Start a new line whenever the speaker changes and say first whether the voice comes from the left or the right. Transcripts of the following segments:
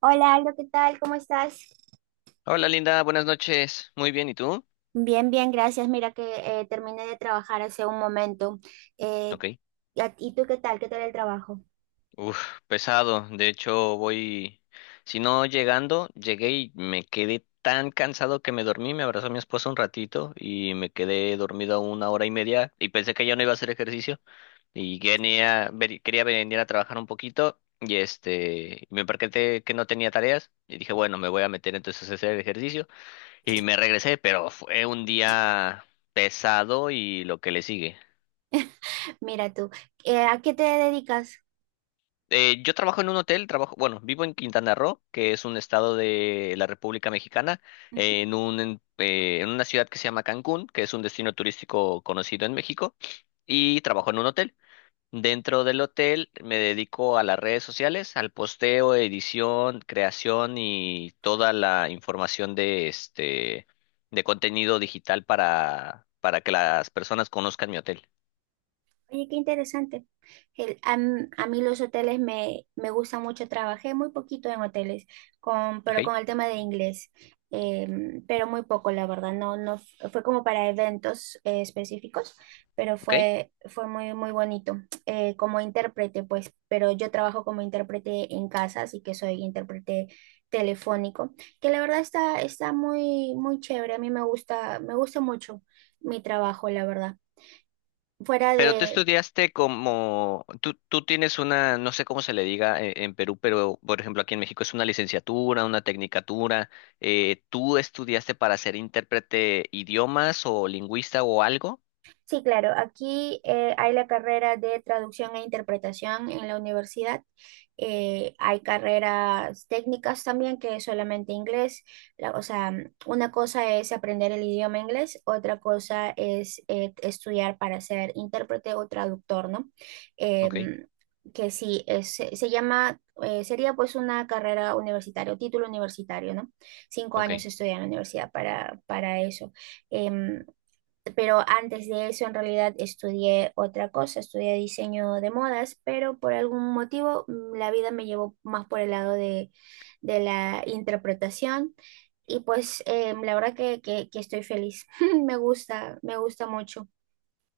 right: Hola, Aldo, ¿qué tal? ¿Cómo estás?
left: Hola, Linda, buenas noches. Muy bien, ¿y tú?
right: Bien, bien, gracias. Mira que terminé de trabajar hace un momento. Eh,
left: Ok.
right: y tú qué tal? ¿Qué tal el trabajo?
left: Uf, pesado. De hecho, si no llegando, llegué y me quedé tan cansado que me dormí, me abrazó mi esposa un ratito y me quedé dormido una hora y media y pensé que ya no iba a hacer ejercicio y quería venir a trabajar un poquito y me percaté que no tenía tareas y dije, bueno, me voy a meter entonces a hacer ejercicio y me regresé, pero fue un día pesado y lo que le sigue.
right: Mira tú, ¿a qué te dedicas?
left: Yo trabajo en un hotel, trabajo, bueno, vivo en Quintana Roo, que es un estado de la República Mexicana,
right: Ujú.
left: en una ciudad que se llama Cancún, que es un destino turístico conocido en México, y trabajo en un hotel. Dentro del hotel me dedico a las redes sociales, al posteo, edición, creación y toda la información de contenido digital para que las personas conozcan mi hotel.
right: Oye, qué interesante. A mí los hoteles me gustan mucho. Trabajé muy poquito en hoteles,
left: ¿Ok?
right: pero con el tema de inglés, pero muy poco, la verdad. No, fue como para eventos específicos, pero
left: ¿Ok?
right: fue, fue muy, muy bonito. Como intérprete, pues, pero yo trabajo como intérprete en casa, así que soy intérprete telefónico, que la verdad está, está muy, muy chévere. A mí me gusta mucho mi trabajo, la verdad. Fuera
left: Pero tú
right: de,
left: estudiaste como, tú tienes una, no sé cómo se le diga, en Perú, pero por ejemplo aquí en México es una licenciatura, una tecnicatura. ¿Tú estudiaste para ser intérprete idiomas o lingüista o algo?
right: sí, claro. Aquí hay la carrera de traducción e interpretación en la universidad. Hay carreras técnicas también que es solamente inglés. O sea, una cosa es aprender el idioma inglés, otra cosa es estudiar para ser intérprete o traductor, ¿no?
left: Ok,
right: Em, que sí, se llama, sería pues una carrera universitaria o título universitario, ¿no? Cinco
left: ok.
right: años estudiar en la universidad para eso. Em, pero antes de eso en realidad estudié otra cosa, estudié diseño de modas, pero por algún motivo la vida me llevó más por el lado de la interpretación y pues la verdad que, que estoy feliz, me gusta mucho.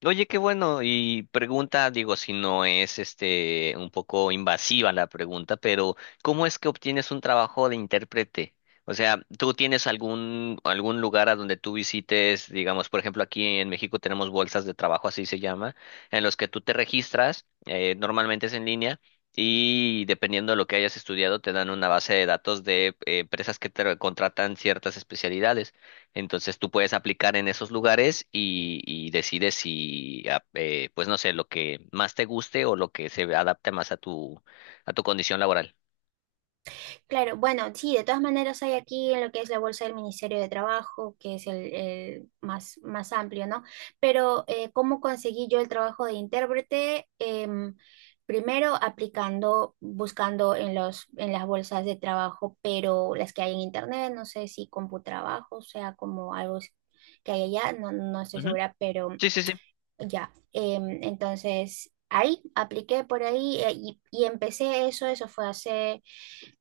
left: Oye, qué bueno. Y pregunta, digo, si no es un poco invasiva la pregunta, pero ¿cómo es que obtienes un trabajo de intérprete? O sea, ¿tú tienes algún lugar a donde tú visites, digamos? Por ejemplo, aquí en México tenemos bolsas de trabajo, así se llama, en los que tú te registras. Normalmente es en línea. Y dependiendo de lo que hayas estudiado, te dan una base de datos de empresas que te contratan ciertas especialidades. Entonces tú puedes aplicar en esos lugares, y decides si, pues no sé, lo que más te guste o lo que se adapte más a tu condición laboral.
right: Claro, bueno, sí, de todas maneras hay aquí en lo que es la bolsa del Ministerio de Trabajo, que es el más, más amplio, ¿no? Pero ¿cómo conseguí yo el trabajo de intérprete? Primero aplicando, buscando en los, en las bolsas de trabajo, pero las que hay en internet, no sé si Computrabajo, o sea, como algo que hay allá, no, no estoy
left: Ujú.
right: segura, pero
left: Sí, sí, sí.
right: ya. Entonces, ahí apliqué por ahí y empecé eso, eso fue hace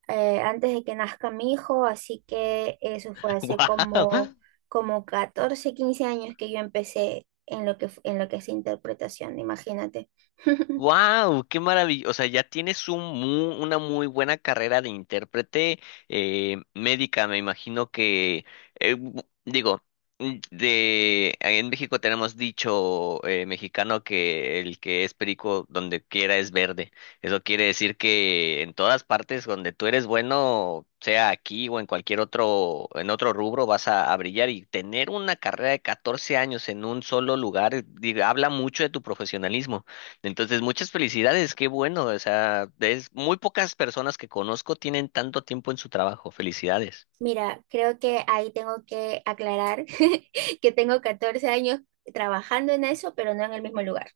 right: antes de que nazca mi hijo, así que eso fue hace como,
left: ¡Wow!
right: como 14 15 años que yo empecé en lo que, en lo que es interpretación, imagínate.
left: Wow, qué maravilla. O sea, ya tienes una muy buena carrera de intérprete, médica. Me imagino que, digo, de en México tenemos dicho, mexicano, que el que es perico donde quiera es verde. Eso quiere decir que en todas partes donde tú eres bueno, sea aquí o en cualquier otro, en otro rubro, vas a brillar, y tener una carrera de 14 años en un solo lugar, habla mucho de tu profesionalismo. Entonces, muchas felicidades, qué bueno. O sea, es muy pocas personas que conozco tienen tanto tiempo en su trabajo. Felicidades.
right: Mira, creo que ahí tengo que aclarar que tengo 14 años trabajando en eso, pero no en el mismo lugar.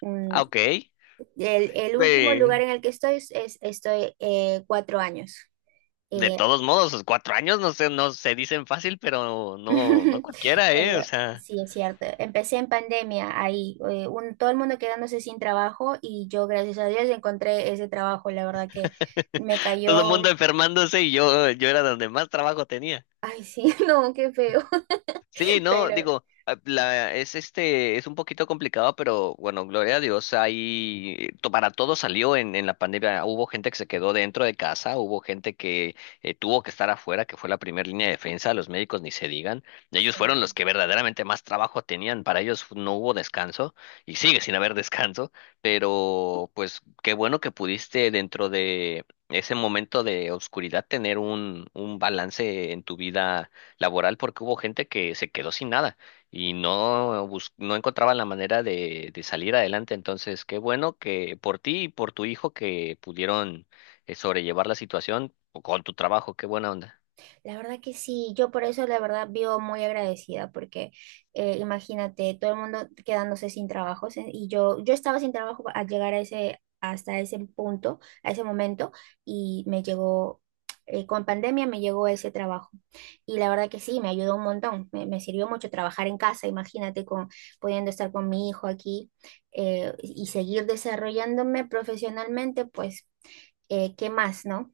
right: Mm,
left: Ah, ok.
right: El último lugar
left: De,
right: en el que estoy es, estoy 4 años.
left: de
right: eh,
left: todos modos, los 4 años no se dicen fácil, pero no, no cualquiera,
right: Pero
left: ¿eh? O sea,
right: sí, es cierto. Empecé en pandemia ahí, todo el mundo quedándose sin trabajo y yo, gracias a Dios, encontré ese trabajo. La verdad que me
left: todo el mundo
right: cayó,
left: enfermándose, y yo era donde más trabajo tenía.
right: ay, sí, no, qué feo,
left: Sí, no,
right: pero
left: digo, es un poquito complicado, pero bueno, gloria a Dios, ahí para todo salió en la pandemia. Hubo gente que se quedó dentro de casa, hubo gente que tuvo que estar afuera, que fue la primera línea de defensa, los médicos ni se digan.
right: sí.
left: Ellos fueron los que verdaderamente más trabajo tenían, para ellos no hubo descanso y sigue sin haber descanso, pero pues qué bueno que pudiste dentro de ese momento de oscuridad tener un balance en tu vida laboral, porque hubo gente que se quedó sin nada y no encontraban la manera de salir adelante. Entonces, qué bueno que por ti y por tu hijo que pudieron sobrellevar la situación o con tu trabajo, qué buena onda.
right: La verdad que sí, yo por eso la verdad vivo muy agradecida porque imagínate todo el mundo quedándose sin trabajos y yo estaba sin trabajo al llegar a ese hasta ese punto, a ese momento y me llegó con pandemia me llegó ese trabajo y la verdad que sí, me ayudó un montón, me sirvió mucho trabajar en casa, imagínate con pudiendo estar con mi hijo aquí y seguir desarrollándome profesionalmente, pues ¿qué más, no?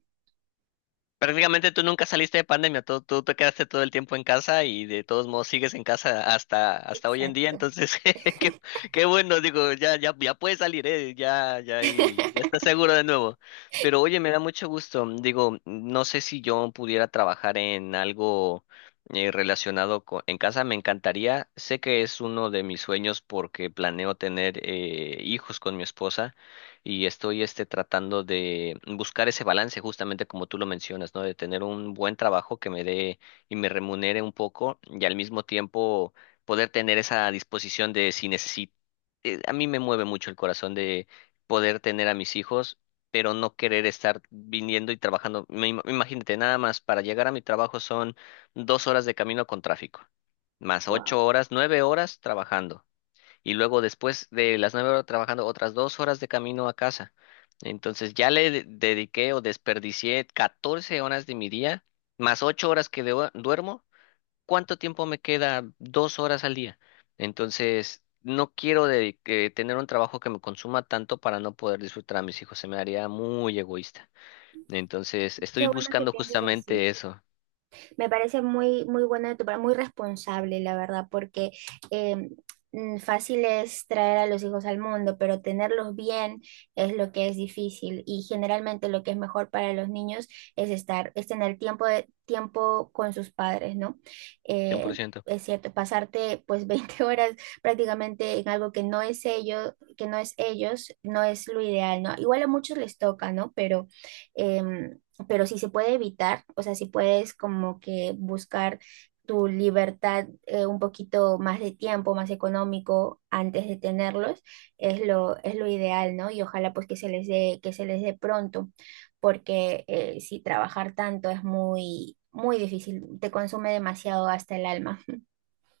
left: Prácticamente tú nunca saliste de pandemia, tú te quedaste todo el tiempo en casa, y de todos modos sigues en casa hasta hoy en día,
right: Exacto.
left: entonces qué, qué bueno, digo, ya puedes salir, y ya estás seguro de nuevo. Pero oye, me da mucho gusto, digo, no sé si yo pudiera trabajar en algo relacionado en casa, me encantaría, sé que es uno de mis sueños, porque planeo tener hijos con mi esposa, y estoy tratando de buscar ese balance justamente como tú lo mencionas, ¿no? De tener un buen trabajo que me dé y me remunere un poco, y al mismo tiempo poder tener esa disposición de si necesito. A mí me mueve mucho el corazón de poder tener a mis hijos, pero no querer estar viniendo y trabajando. Imagínate, nada más para llegar a mi trabajo son 2 horas de camino con tráfico, más 8 horas, 9 horas trabajando, y luego después de las 9 horas trabajando, otras 2 horas de camino a casa. Entonces ya le dediqué o desperdicié 14 horas de mi día, más 8 horas que duermo. ¿Cuánto tiempo me queda? 2 horas al día. Entonces, no quiero de- que tener un trabajo que me consuma tanto para no poder disfrutar a mis hijos. Se me haría muy egoísta. Entonces, estoy
right: Qué bueno que
left: buscando
right: pienses así.
left: justamente eso,
right: Me parece muy, muy bueno de tu parte, muy responsable, la verdad, porque eh, fácil es traer a los hijos al mundo, pero tenerlos bien es lo que es difícil. Y generalmente lo que es mejor para los niños es estar, es tener tiempo de, tiempo con sus padres, ¿no?
left: cien por
right: Eh,
left: ciento
right: es cierto, pasarte pues 20 horas prácticamente en algo que no es ellos, que no es ellos, no es lo ideal, ¿no? Igual a muchos les toca, ¿no? Pero em, pero si se puede evitar, o sea, si puedes como que buscar tu libertad un poquito más de tiempo, más económico antes de tenerlos, es lo ideal, ¿no? Y ojalá pues que se les dé, que se les dé pronto, porque si trabajar tanto es muy, muy difícil, te consume demasiado hasta el alma.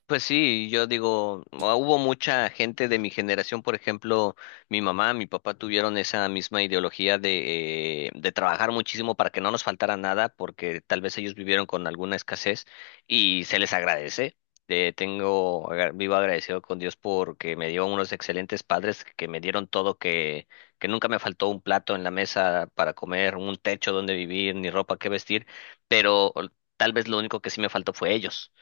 left: Pues sí, yo digo, hubo mucha gente de mi generación, por ejemplo, mi mamá, mi papá, tuvieron esa misma ideología de trabajar muchísimo para que no nos faltara nada, porque tal vez ellos vivieron con alguna escasez y se les agradece. Vivo agradecido con Dios porque me dio unos excelentes padres que me dieron todo, que nunca me faltó un plato en la mesa para comer, un techo donde vivir, ni ropa que vestir, pero tal vez lo único que sí me faltó fue ellos.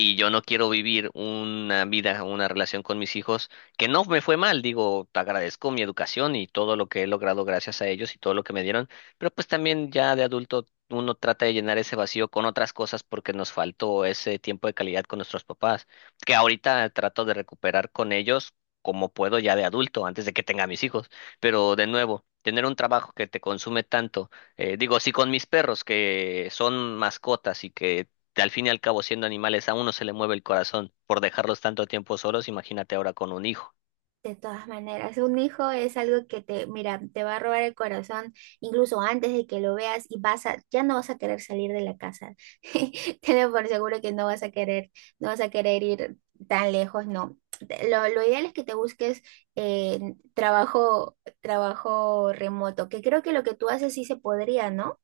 left: Y yo no quiero vivir una vida, una relación con mis hijos que no me fue mal, digo, agradezco mi educación y todo lo que he logrado gracias a ellos y todo lo que me dieron, pero pues también ya de adulto uno trata de llenar ese vacío con otras cosas, porque nos faltó ese tiempo de calidad con nuestros papás, que ahorita trato de recuperar con ellos como puedo ya de adulto, antes de que tenga mis hijos, pero de nuevo, tener un trabajo que te consume tanto. Digo, si con mis perros, que son mascotas y que al fin y al cabo, siendo animales, a uno se le mueve el corazón por dejarlos tanto tiempo solos, imagínate ahora con un hijo.
right: De todas maneras, un hijo es algo que te, mira, te va a robar el corazón incluso antes de que lo veas y vas a, ya no vas a querer salir de la casa. Tenlo por seguro que no vas a querer, no vas a querer ir tan lejos, no. Lo ideal es que te busques eh, trabajo, trabajo remoto, que creo que lo que tú haces sí se podría, ¿no?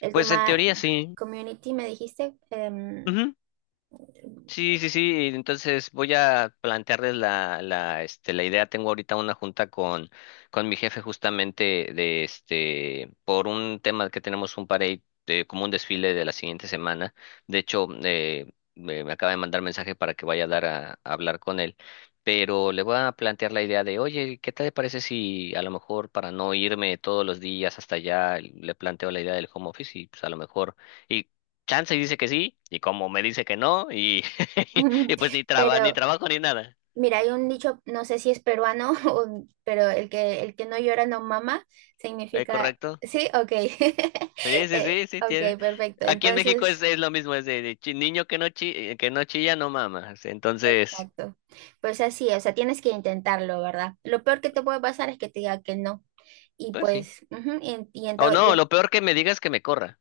right: El
left: Pues en
right: tema
left: teoría sí.
right: community, me dijiste,
left: Ujú. Sí, sí, sí. Entonces voy a plantearles la idea. Tengo ahorita una junta con mi jefe, justamente por un tema que tenemos como un desfile de la siguiente semana. De hecho, me acaba de mandar mensaje para que vaya a hablar con él. Pero le voy a plantear la idea de, oye, ¿qué te parece si a lo mejor, para no irme todos los días hasta allá, le planteo la idea del home office? Y pues a lo mejor, y chance y dice que sí, y como me dice que no, y y pues ni
right: pero
left: trabajo ni nada.
right: mira, hay un dicho, no sé si es peruano, pero el que no llora no mama,
left: ¿
right: significa...
left: correcto?
right: Sí, ok.
left: Sí, sí, sí, sí, tiene.
right: Ok, perfecto.
left: Aquí en México es,
right: Entonces,
left: es lo mismo, es de niño que no chilla, no mamas. Entonces,
right: exacto. Pues así, o sea, tienes que intentarlo, ¿verdad? Lo peor que te puede pasar es que te diga que no. Y
left: pues sí.
right: pues, ujú, y en
left: O
right: todo- y
left: no,
right: en-
left: lo peor que me digas es que me corra.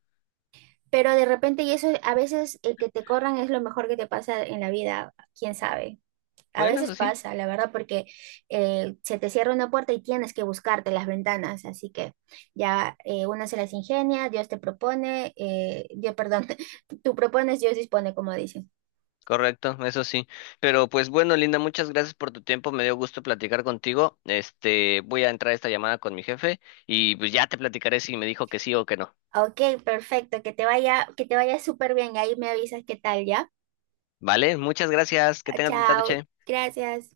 right: pero de repente, y eso a veces el que te corran es lo mejor que te pasa en la vida, quién sabe. A
left: Bueno,
right: veces
left: eso sí,
right: pasa, la verdad, porque se te cierra una puerta y tienes que buscarte las ventanas, así que ya una se las ingenia, Dios te propone, Dios, perdón, tú propones, Dios dispone, como dicen.
left: correcto, eso sí. Pero pues bueno, Linda, muchas gracias por tu tiempo, me dio gusto platicar contigo. Voy a entrar a esta llamada con mi jefe, y pues ya te platicaré si me dijo que sí o que no.
right: Ok, perfecto, que te vaya súper bien, ahí me avisas qué tal, ¿ya?
left: ¿Vale? Muchas gracias, que tengas bonita
right: Chao,
left: noche.
right: gracias.